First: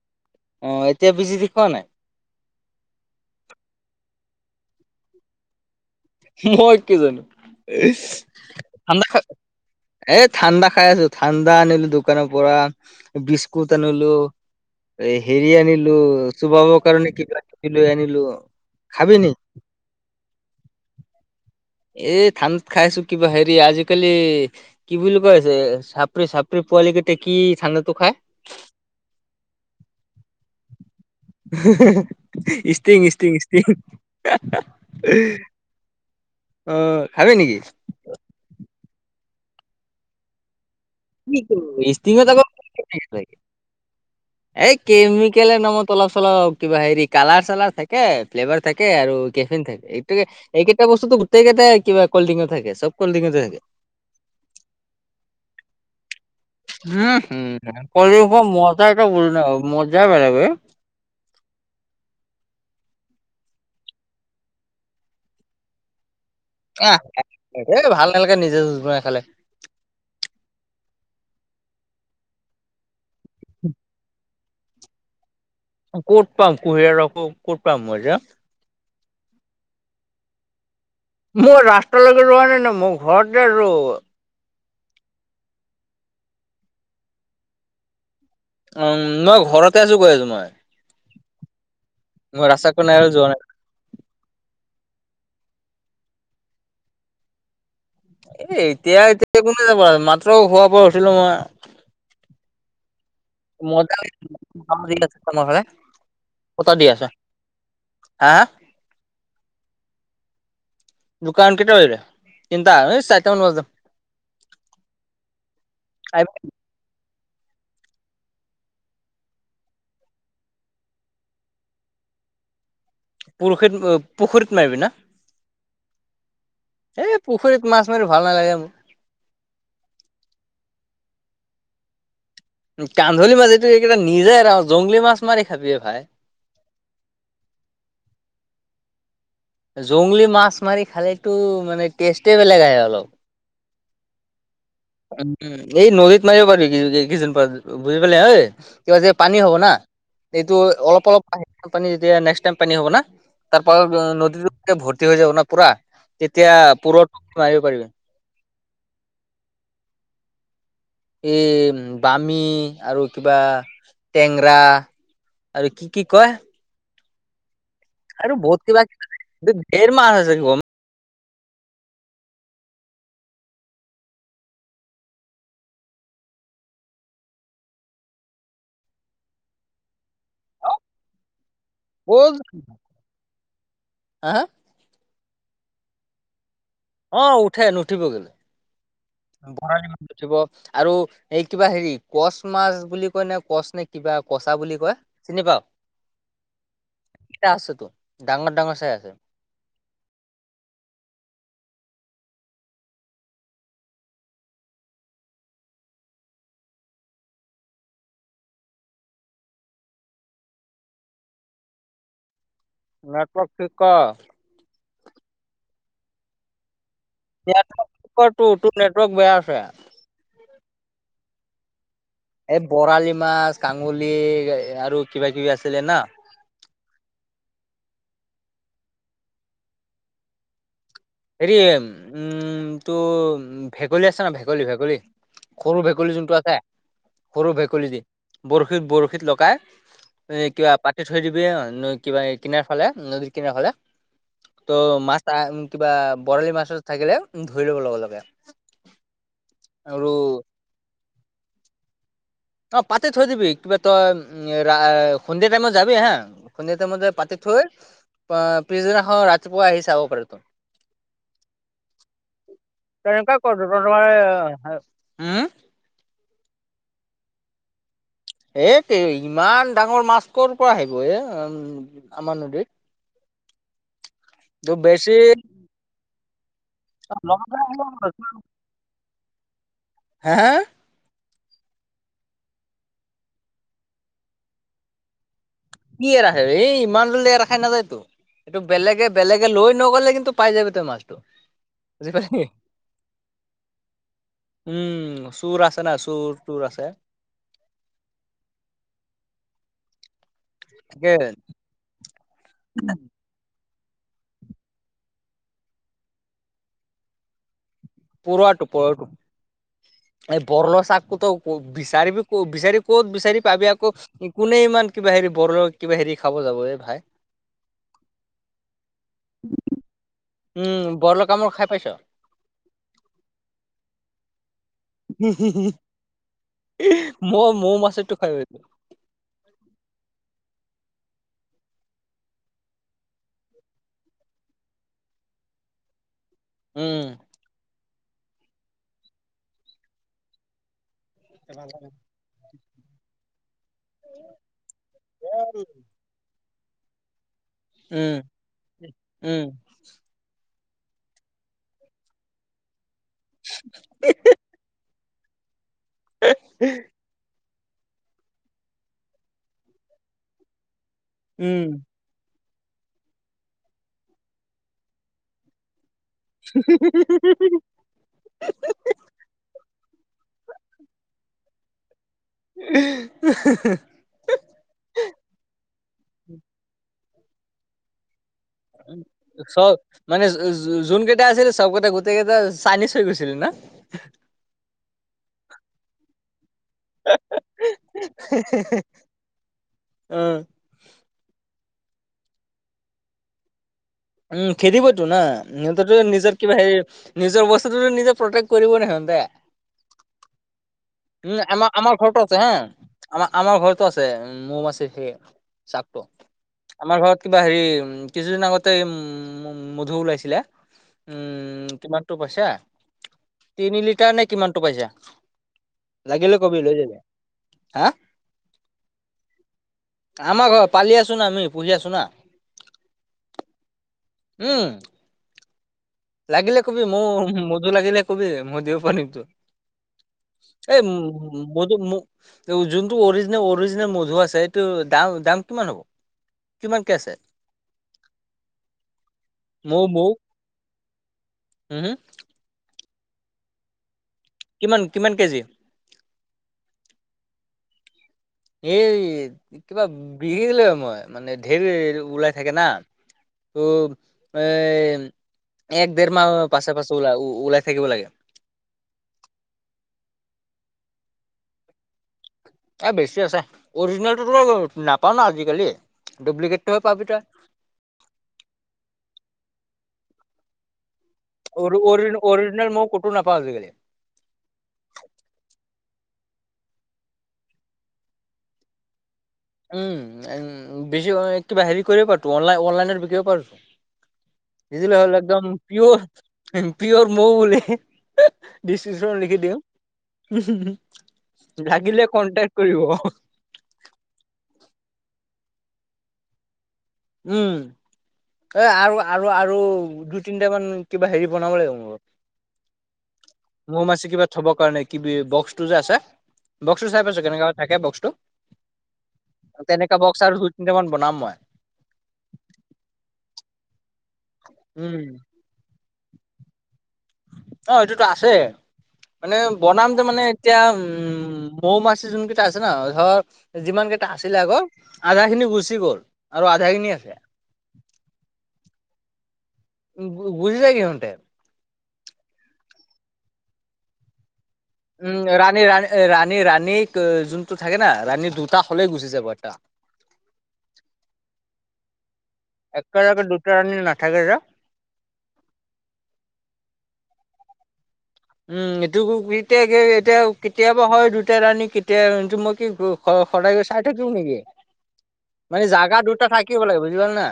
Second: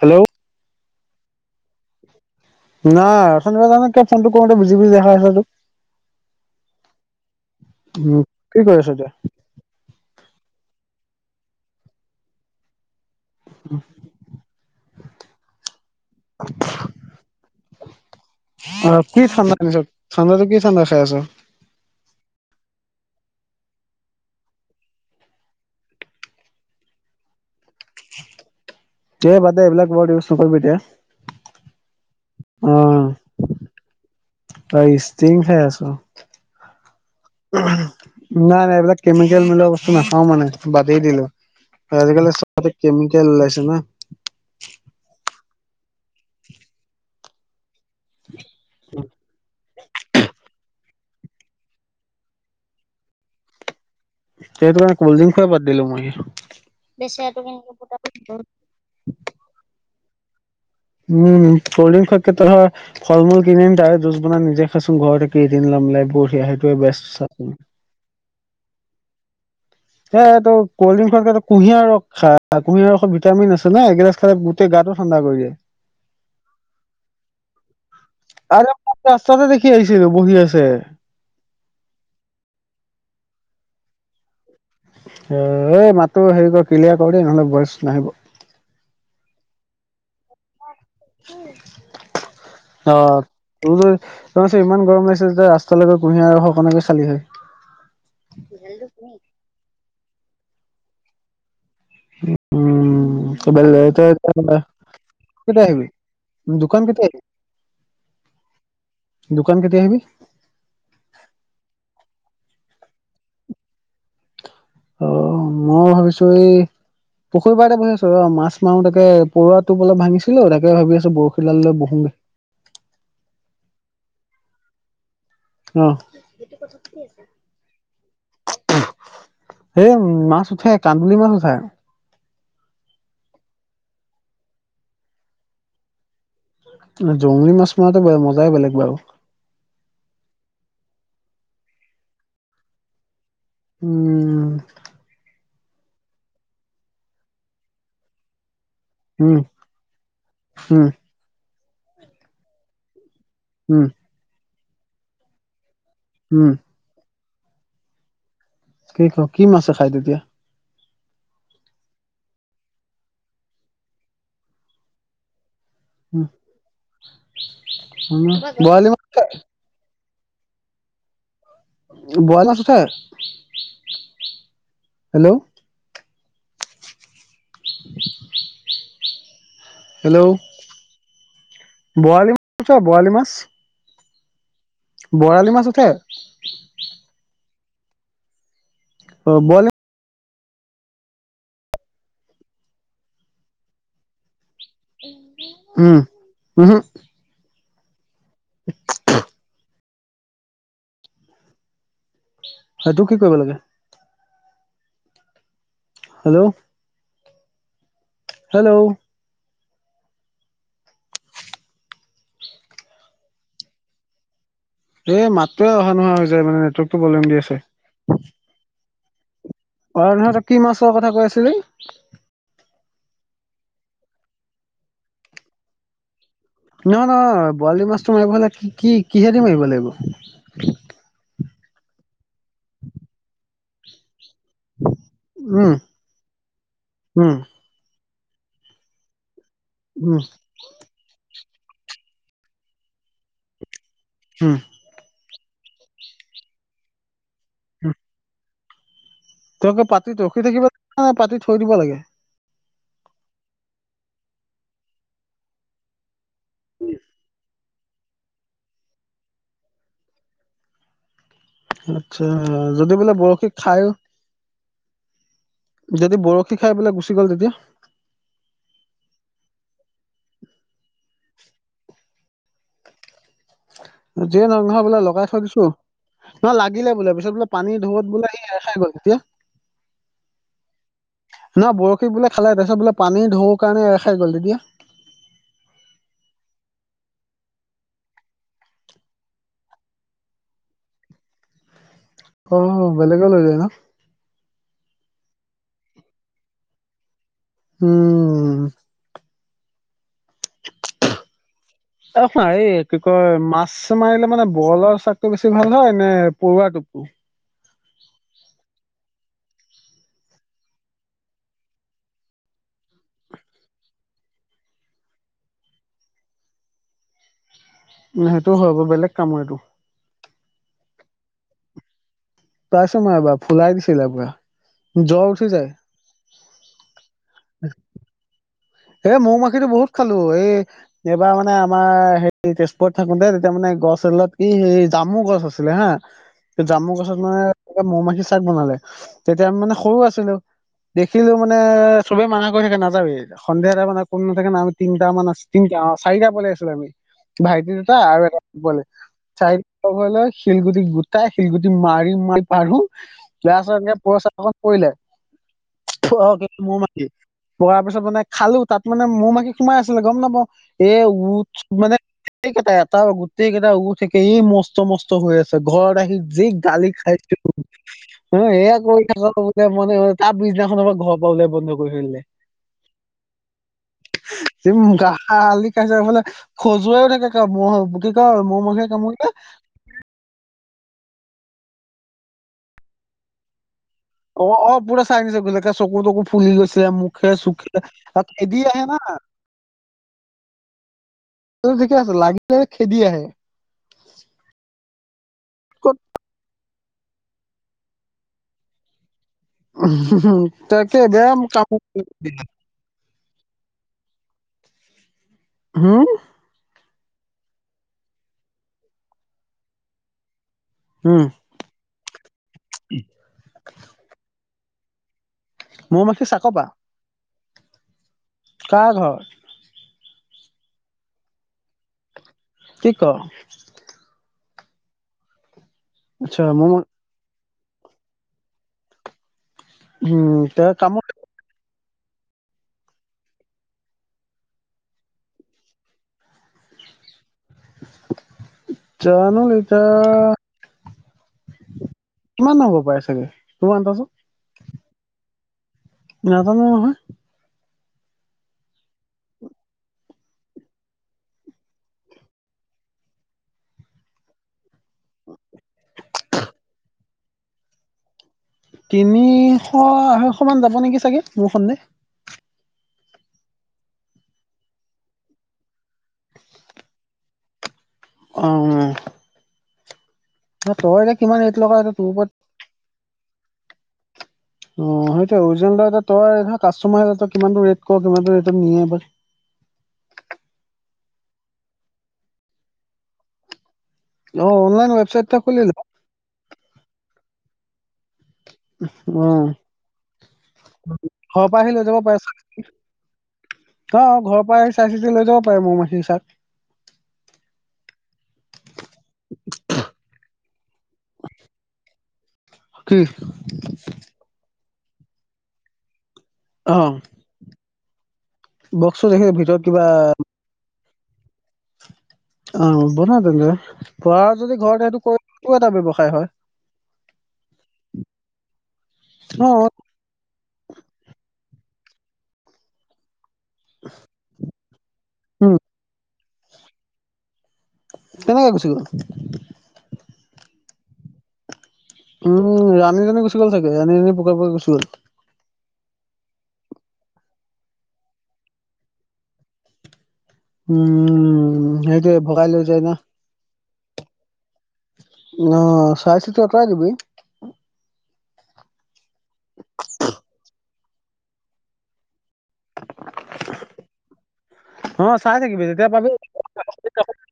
Hello. অ', এতিয়া [unintelligible] নাই। নাই, অথনিপা জানে কিয় ফোনটো কৰোতে বিজি, বিজি দেখা আছে তোক? মই কি জানো? উম কি কৰি আছ এতিয়া [inaudible] এ, ঠাণ্ডা খাই আছো, ঠাণ্ডা আনিলো দোকানৰ পৰা, বিস্কুট আনিলো। এই হেৰি আনিলো, চোবাবৰ কাৰণে কিবা-কিবি লৈ আনিলো, অ খাবি নেকি? [unintelligible] ঠাণ্ডাটো কি ঠাণ্ডা খাই আছা? এই ঠাণ্ড খাইছো কিবা হেৰি আজিকালি কি বুলি কয় এ, যে, চাপৰি, চাপৰি পোৱালি কেইটা কি ঠাণ্ডাটো খাই? এ, বাদে এইবিলাক ৱৰ্ড ইউজ নকৰিবি এতিয়া। [unintelligible] অ ইষ্টিং, ইস্তিং, ইষ্টিং [inaudible] তই ষ্টিং খাই আছো। অ', খাবি নেকি? নাই, নাই এইবিলাক কেমিকেল মিললোৱা বস্তু নাখাও মানে। বাদেই দিলো, ষ্টিঙত আজিকালি চ'বতে আকৌ কেমিকেল ওলাইছে না। এই কেমিকেলৰ নামত অলপ-চলপ কিবা হেৰি কালাৰ-চালাৰ থাক কে, ফ্লেভাৰ থাকে আৰু কেফিন থাকে, এইটো এইকেইটা বস্তুটো গোটেইকেইটা কিবা কল্ড্ৰিংত থাকে, চ'ব কল্ড্ৰিংতে থাকে। সেইটো কাৰেণে কলড্ৰিং খোৱাই বাদ দিলো মই। উম, হম কল্ডিং খোৱাৰ মজাই তই বুজি নাপাবি, মজাই বেলেগ বে। উম ক'ল্ড ড্ৰিংক খোৱাতকে তই ফল-মূল কিনি আনি তাৰে যুজ বনাই নিজে খাইচোন ঘৰতে, কেইদিন [unintelligible] বঢ়িয়া সেইটোৱে বেষ্ট [unintelligible] চাচোন এ, ভাল নেলাগে নিজে যুজ বানাই খালে। এই এইটো কল্ড্ৰিং খুৱাতকৈ কুঁহিয়াৰ ৰস খা, কুঁহিয়াৰ ৰসত ভিটামিন আছে না এগিলাছ খালে গো তেই গাতো ঠাণ্ডা কৰি দিয়ে। ক'ত পাম কুঁহিয়াৰ ৰস, মই ক'ত পাম মই এতিয়া? [unintelligible] ৰাস্তাতে দেখি আহিছিলো বহি আছে। মোৰ ৰাস্তালৈকে যোৱা নাই ন মই ঘৰতে আছোঁ। এই, মাতো হেৰি কৰ, ক্লিয়াৰ কৰো দেই, নহ'লে ভইচ নাহিব। উম' মই ঘৰতে আছো, গৈ আছো মই। [unintelligible] ৰাস্তা কোনাই আৰু যোয়া নাই। ত [unintelligible] ইমান গৰম লাগিছে যে ৰাস্তালৈকে কুঁহিয়া ৰস অকণকে খালি হয় এ' এতিয়া-এতিয়া কোনে যাব মাত্ৰ খোৱা পৰা উঠিলো মই। উম'। উম' [unintelligible] মজা লাগিছে আমাৰ ফালে। কেতিয়া আহিবি দোকান কেতিয়া আহিবি? হাঁ? দোকান কেতিয়া আহিবি? দোকান কেইটা বজাত? এই চাৰিটা মান বজাত। অ', মই আহি ভাবিছো এই- পুখুৰী পাৰতে বহি আছো ৰ' মাছ মাৰো তাকে পৰুৱা অলপ ভাঙিছিলো তাকে ভাবি আছো বৰশী ডাল লৈ বহো নেকি। বৰশী পুখুৰীত মাৰিবি না? অ এই পুখুৰীত মাছ মাৰি ভাল নালাগে মোৰ। এ' মাছ উঠে কান্দুলি মাছ উঠে। কান্দুলি মাছ এইটো এইকেইটা নিজে আৰু জংলী মাছ মাৰি খাবি অ' ভাই। জংলী মাছ মৰাটো ব মজাই বেলেগ বাৰু। জংলী মাছ মাৰি খালে তো মানে টেষ্টে বেলেগ আহে অলপ। উম। উম। উমঁ, এই নদীত মাৰিব পাৰি কিছুদিন বুজি পালি হয়। কিবা যে উম পানী হ'ব না, এইটো উম অলপ-অলপ ট মানে নেক্স টাইম পানী হ'ব না। তাৰ উম পাছত নদীতো ভৰ্তি হৈ যাব না পুৰা, উম তেতিয়া পুৰা ওঠাব মাৰিব পাৰিব। কি খাও, কি মাছে খাই তেতিয়া? এই বামি আৰু কিবা টেংৰা আৰু কি কি উম, কয়? উম। আৰু বহুত বৰালি মাছ উঠে, কিবা-কিবি ঢেৰ মাছ আছে। বৰালি মাছ ওঠে? হেল্ল'। [unintelligible] হেল্ল'। বৰালি ব'জ, মাছ উঠে বৰালি মাছ হাঁ-হাঁ? বৰালি মাছ উঠে? অঁ', -উঠে, নুঠিব কে'লে বৰালি মাছ উঠিব আৰু- এই কিবা হেৰি কচ মাছ বুলি কয় নে কচ নে কিবা কচা বুলি কয়। চিনি পাওঁ? উম উহো [inaudible] এ' আছে তো ডাঙৰ-ডাঙৰ চাই আছে। সেইটো কি কৰিব লাগে? হেল্ল'। হেল্ল'। নেটৱৰ্ক ঠিক কৰ। এই মাতটোৱে অহা-নোহাৱা হৈ যায় মানে নেট নেটৱৰ্ক টো ঠিক কৰ তোৰ নেটৱৰ্ক বেয়া হৈছে। অ' ধৰ কি মাছৰ কথা কৈ আছিলি? এই বৰালি মাছ, কান্দুলি আৰু কিবা-কিবি আছিলে না। নহয়-নহয়, বৰালি মাছটো মাৰিব হ'লে কি কিহে দি মাৰিব লাগিব? হেৰি উম' টো ভেকুলী আছে ন ভেকুলী ভেকুলী উম সৰু ভেকুলী যোনটো আছে, উম সৰু ভেকুলী দি। বৰশীত বৰশীত লগাই উম, এ কিবা পা থৈ দিবি অই নৈ কিবা কিনাৰ ফালে নদীৰ কিনাৰ ফালে। হু। ত' মাছ আ কিবা বৰালি মাছ চাছ থাকিলে ধৰি ল'ব লগে লগে। তেওঁহে আৰু পাতি ৰখি থাকিব লাগে নে পাতি থৈ দিব লাগে? অ পাতি থৈ দিবি, কিবা তই ৰা সন্ধিয়া টাইমত যাবি হা সন্ধিয়া টাইমত যাই পাতি থৈ আহ পিছদিনাখন ৰাতিপুৱা আহি চাব পাৰতো। আত্ছা যদি বোলে তেনেকুৱা বৰশী কৰ খাই তোমাৰ উম যদি বৰশী খাই পেলাই গুচি গ'ল তেতিয়া? এইটো ইমান ডাঙৰ মাছ কৰ পৰা আহিব এ আমাৰ নদীত। যিয়ে নহওঁক নহয় বোলে বেছি লগাই থৈ দিছু। নহ লাগিলে বোলে পিছত বোলে পানী ঢৌত বোলে সি এৰ খাই গ'ল তেতিয়া? হা হা না বৰশী বোলে খালে তাৰপিছত বোলে পানীৰ ঢৌৰ কাৰণে এৰ খাই গ'ল তেতিয়া? কি এৰাখে এই ইমান জলদি এৰা খাই নাযায়তো। এইটো বেলেগে বেলেগে লৈ নগ'লে কিন্তু পাই যাবি তই মাছটো। বুজি পালি অ' বেলেগ লৈ যায় ন? উম' চোৰ আছে নাই চুৰ তোৰ আছে। উম। তাকেহে। ঐ খুৰা এই কি কয় মাছ মাছ মাৰিলে মানে বৰলৰ চাকটো বেছি ভাল হয় নে পৰুৱা টোপটো? পৰৱা টোপ পৰুৱা টোপ। এই বৰলৰ চাকটোটো আকৌ বিচাৰিবি ক বিচাৰি ক'ত বিচাৰি পাবি আকৌ কোনে ইমান কিবা হেৰি বৰলৰ কিবা হেৰি খাব যাব এ ভাই। সেইটোও হয় বাৰু বেলেগ কামৰ এইটো। উম' বৰলৰ কামোৰ খাই পাইছ? পাইছোঁ মই এবাৰ, ফুলাই দিছিলে পুৰা। জ্বৰ উঠি যায়। [unintelligible] মই মৌ মাখিৰটো খাই পাইছোঁ। এ মৌ মাখিটো বহুত খালো এই এইবাৰ মানে আমাৰ হেৰি তেজপুৰত থাকোঁতে, তেতিয়া মানে গছ এডালত কি সেই জামু গছ আছে। আছিলে হা। উম জামুগছত মানে এটা মৌ মাখি চাদ বনালে তেতিয়া আমি মানে সৰু আছিলোঁ দেখিলো মানে চবে মানা কৰি থাকে নাযাবি এতিয়া। সন্ধিয়া টাইমত মানে কোনো নাথাকে ন আমি তিনিটা মান তিনি চাৰিটা পোৱালি আছিলোঁ আমি। ভাইটি দুটা উম আৰু এটা পোৱালি, উম চাই লগ হৈ লৈ শিলগুটি গোটাই শিলগুটি মাৰি মাৰি পাৰোঁ। তাৰপিছত এনেকে [unintelligible] পৰিলে অ কিন্তু মো মাখি। পৰা পিছত মানে খালো। তাত মানে মৌ মাখি সোমাই আছিলে গম নাপাওঁ এ উঠ উম মানে গোটেই কেইটা এটা গোটেই কেইটা উঠ একে এই মস্ত মস্ত হৈ আছে ঘৰত আহি যি গালি খাইছোঁ। অ' এয়া কৰি থাক বোলে মানে তাৰ পিছদিনাখনৰ পৰা ঘৰপৰা ওলোৱা বন্ধ কৰি থৈ দিলে। [unintelligible] উম গালি খাইছে মানে খজুৱাইও থাকে [unintelligible] কি কয় মাখিয়ে কামুৰিলে ওচ মানে যো যোন কেইটা আছিল চবতে গোটেই কেইটা চাইনিজ হৈ গৈছিলে না অ অ পুৰা চাইনিচ হৈ গ' ল। একে চকু তকু ফুলি গৈছে, মুখে চুখে খেদি আহে না। আহ ত ঠিকে আছে লাগিলেই খেদি আহে। উম খেদিবইতো না ক'ত সিহঁতটোৱে নিজৰ কিবা হেৰি নিজৰ বস্তুটোতো নিজে প্ৰটেক্ট কৰিবই সিহঁতে। তাকে বেয়া কামুৰ। আমা আমাৰ ঘৰটো আছে মৌ মাখিৰ সেই চাকটো। হুম আমাৰ ঘৰত কিবা হেৰি কিছুদিন আগতে উম মধু ওলাইছিলে। উম' কিমানতটো পাইছা তিনি লিটাৰ নে কিমান টো পাইছা মৌ-মাখি লাগিলে কবি চাকপা লৈ যাবি। হা কাৰ ঘৰ? আমাৰ ঘৰৰত পালি আছোঁ না আমি, পুঢ়ি আছো না। কি ক উম লাগিলে কবি মৌ মধু লাগিলে কবি মই দিব পাৰিমটো উম তে এই কামত উম মধু মৌ যোনটো অৰিজিনেল অৰিজিনেল মধু আছে এইটো দাম দাম কিমান হ'ব? কিমানকে আছে? জানো ইতা মৌ মৌ হম হম কিমান হ'ব পাৰে চাগে, কিমান কচোন? কিমান কিমান কেজি? নাজানো নহয়। এই কিবা বিকি দিলো মই মানে ধেৰ ওলাই থাকে না। ত এ এক দেৰ মাহ পাছে পাছে ওলাই ও ওলাই থাকিব লাগে। তিনিশ, অৰৈশ মান যাব নেকি চাগে মোৰ সন্দেহ। এই বেছি আছে, অৰিজিনেলটোতো নাপাওঁ ন আজিকালি, ডব্লিকেটটোৱে পাবি তই। অ' তইৰে কিমান ৰেত অৰু অৰিজিন, অৰিজিনেল মই ক'তো নাপাওঁ আজিকালি। অ, সেইটোৱে অৰিজিনেল এটা তই কাষ্টমাৰ এটাক কিমানটো ৰেট ক, কিমানটো ৰেটত নিয়ে বা। উম উম বেছি হয় কিবা হেৰি কৰিব পাৰোটো অনলাইন অনলাইনত বিক্ৰীব পৰোটো অ দি অনলাইন দিলেই হ'ল ৱেবচাইট এটা একদম খুলি ল পিউৰ, পিউৰ মৌ বুলি ডিচিছন অ লিখি দিওঁ। ঘৰৰ পৰা আহি লৈ যাব লাগিলে পাৰে চাগে কণ্টেক্ট কৰিব। অ ঘৰৰ পৰাই চাই চিতি লৈ যাব পাৰে মৌ মাখি চাত। উম। এ আৰু আৰু আৰু দুই, তিনটামান কিবা হেৰি বনাব লাগিব মোৰ লগত কি? মৌ মাছি কিবা থবৰ কাৰণে কিবি বক্সটো যে আছে। অ বক্সটো চাই পাইছো কেনেকা থাকে বক্সটো, বক্সটো দেখি ভিতৰত কিবা তেনেকা বক্স আৰু দুই, তিনটামান বনাম মই। অ বনা তেন্তে পাৰা যদি ঘৰত এইটো উম কৰিলোঁ এটা ব্যৱসায় হয়। অ' এইটোতো আছে, মানে অ বনাম তে মানে। এতিয়া উম মৌ-মাছি যোনকিটা আছে ন ধৰ যিমান কেইটা আছিলে আগৰ, আধা খিনি উম গুচি গ'ল আৰু আধা খিনি আছে। কেনেকে গুচি গ'ল। গো-গুচি যায় সিহঁতে। উম ৰাণীজনী গুচি গ'ল চাগে, ৰাণীজনী পুকে পুকুৰে গুচি গ'ল। উম ৰাণী ৰাণী ৰাণী ৰাণী যোনটো থাকে না, ৰাণী দুটা হ'লে গুচি যাব এটা। উম সেইটোৱে ভগাই লৈ যাই ন। একেলগে দুটা ৰাণী নাথাকে যে অ', চাই চিতি অতৰাই দিবি। উম এটোকো [unintelligible] এতিয়া [unintelligible] কেতিয়াবা হয় দুটা ৰাণী, কেতিয়া মই কি গো স-সদায় গৈ চাই থাকিম নেকি। অ চাই থাকিবি মানে যেতিয়া জাগা পাবি দুটা থাকিব লাগিব বুজি পলা না,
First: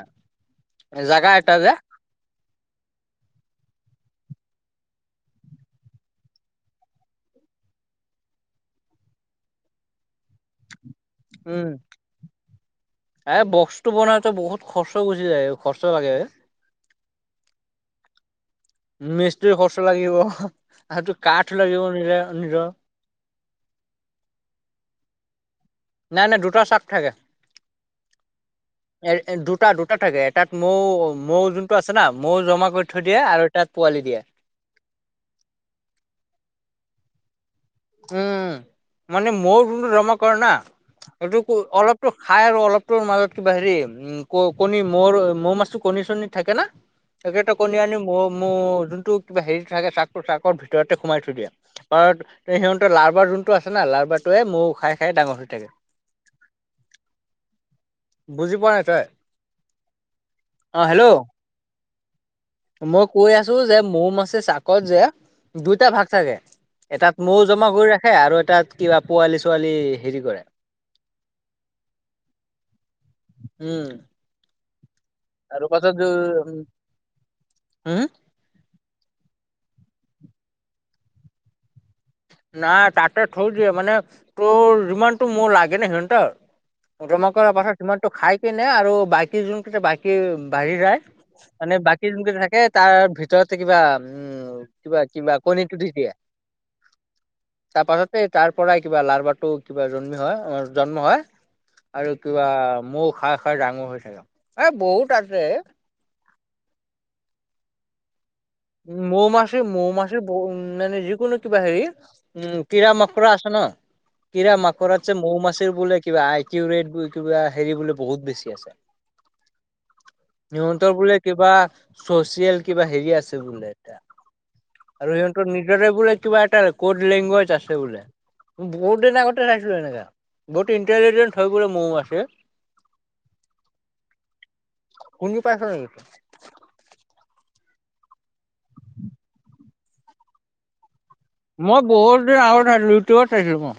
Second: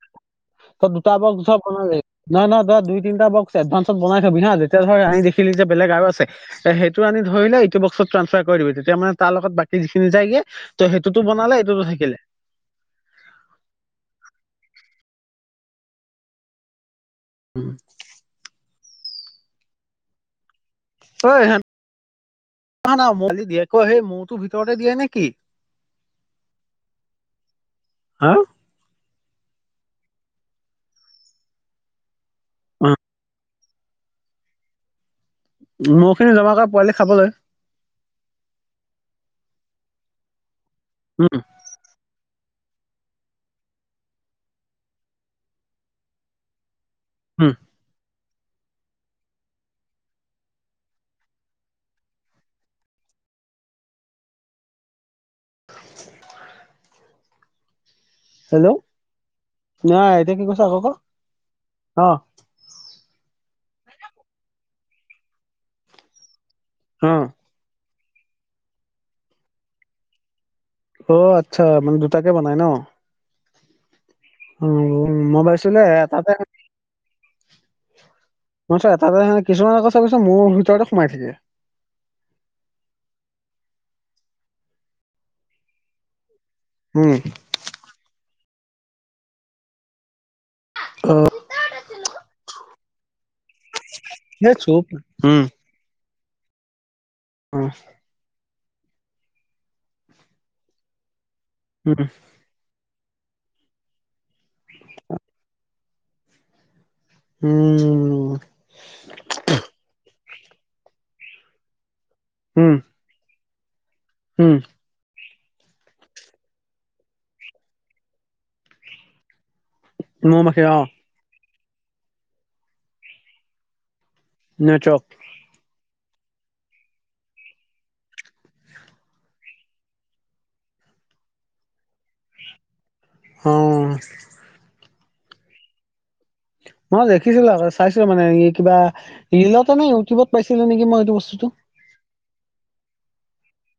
তই দুটা জাগা বক্স এটা ধৰ যে। বনালি নহয় নহয় ধৰা তই দুই, তিনটা বক্স এডভান্সত বনাই থবি হা, যেতিয়া ধৰ আনি দেখিলি যে বেলেগ আৰু আছে এ সেইটো আনি ধৰিলে ইটো বক্সত ট্ৰান্সফাৰ কৰি দিবি তেতিয়া মানে তাৰ লগত বাকী যিখিনি যায়গে টো সেইটোতো বনালে, উম এইটোতো থাকিলে। এ বক্সটো বনাইতে বহুত খৰচা গুচি যায়ও খৰচা লাগে এ। উম। মিস্ত্ৰী খৰচা লাগিব, সেইটো কাঠ লাগিব নিজে নিজৰ। না না আজি [unintelligible] মূৰটো ভিতৰতে দিয়ে নেকি। না না দুটা চাত থাকে। হা এ দুটা দুটা থাকে এটাত মৌ, মৌ যোনটো আছে না মৌ জমা কৰি অ থৈ দিয়ে আৰু এটাত পোৱালি দিয়া। মৌখিনি জমা কৰে পোৱালি খাবলৈ। উম, মানে মৌ যোনটো জমা কৰে না। উম এইটো অলপটো খাই আৰু অলপটোৰ মাজত কিবা হেৰি। উম ক কণী মৌ মৌৰ মাজটোত কণী চণী থাকে না। উম সেইকেইটা কণী আনি মৌ মৌ যোনটো কিবা হেৰি থাকে চাক চাকৰ ভিতৰতে সোমাই থৈ দিয়ে। [unintelligible] সিহঁতে লাৰবাৰ যোনটো আছে না লাৰবাৰটোৱে মৌ খাই খাই ডাঙৰ হৈ থাকে। বুজি হেল্ল', পোৱা নাই তই নাই এতিয়া কি কৈছ আকৌ অ ক, হেল্ল' অ। মই কৈ আছো যে মৌ মাছে চাকত যে, দুইটা ভাগ থাকে। অ এটাত মৌ জমা কৰি ৰাখে আৰু এটাত কিবা পোৱালি-ছোৱালী হেৰি কৰে। অ' আচ্ছা মানে দুটাকে বনাই ন। উম। [unintelligible] আৰু এটাতে [unintelligible] হম্ [unintelligible] এটা যে কিছুমানে কথা কৈছে মৌৰ ভিতৰতে সোমাই থাকে। নাই তাতে থৈ দিয়ে মানে, তোৰ যিমানটো মৌ লাগে ন সিহঁনতক। উম জমা কৰাৰ পাছত সিমানটো খাই কিনে আৰু বাকী যোনকেইটা বাকী বাঢ়ি যায়। অ মানে বাকী যোনকেইটা থাকে তাৰ ভিতৰতে কিবা, সেই উম চুপ কিবা কিবা উম কণীটো দি দিয়ে। অ তাৰ পাছতে তাৰ পৰাই কিবা লাৰবাৰটো কিবা জন্মি হয় জন্ম হয়। উম আৰু কিবা মৌ খাই খাই ডাঙৰ হৈ ছাগে, এ বহুত আছে এ। উম। মৌ মাসি, মৌ মাসি মৌ মানে যিকোনো কিবা হেৰি। উম কিৰা মকৰা আছে ন, উম কিৰা মক কৰাতছে মৌ মাসিৰ বোলে কিবা আই কিউ ৰেট কিবা হেৰি বোলে বহুত বেছি আছে। [inaudible] মৌমাখি অ সিহঁতৰ বোলে কিবা চচিয়েল কিবা হেৰি আছে বোলে এতিয়া নেটৱৰ্ক আৰু সিহঁতৰ নিজৰে বোলে কিবা এটা ক'ড লেংগুৱেজ আছে বোলে। বহুত দিন আগতে [unintelligible] এনেকা। বহুত ইণ্টেলিজেণ্ট হয় বোলে মৌ-মাখি? অ', শুনি পাইছ নেকি মই দেখিছিলোঁ আগতে চাইছিলে মানে ই কিবা ৰিলতে নে ইউটিউবত পাইছিলোঁ নেকি মই এইটো বস্তুটো। মই বহুত দিন আগত চাইছিলোঁ ইউটিউবত চাইছোঁ মই।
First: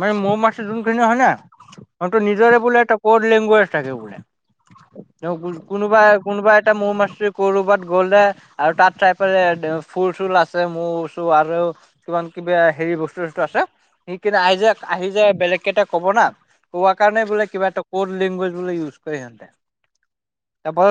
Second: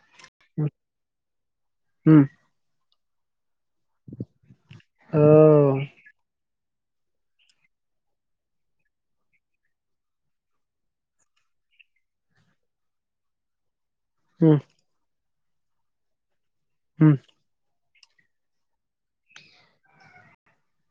মানে মৌ মাখি জোনপিনে হয়নে উম [unintelligible] নিজৰে বোলে এটা ক'ড লেংগুৱেজ থাকে বোলে অ [unintelligible] কোনোবা, কোনোবা এটা মৌ মাসি কৰবাত গ'লে আৰু তাত [unintelligible] কিছুমান কিবা হেৰি বস্তু-চস্তু আছে। কিন্তু আহি উম যে, আহি যে বেলেগ কেইটাক ক'ব না কোৱা উম কাৰণে বোলে কিবা ইহঁতক কড লেংগুৱেজ বুলে ইউজ কৰে এহেতে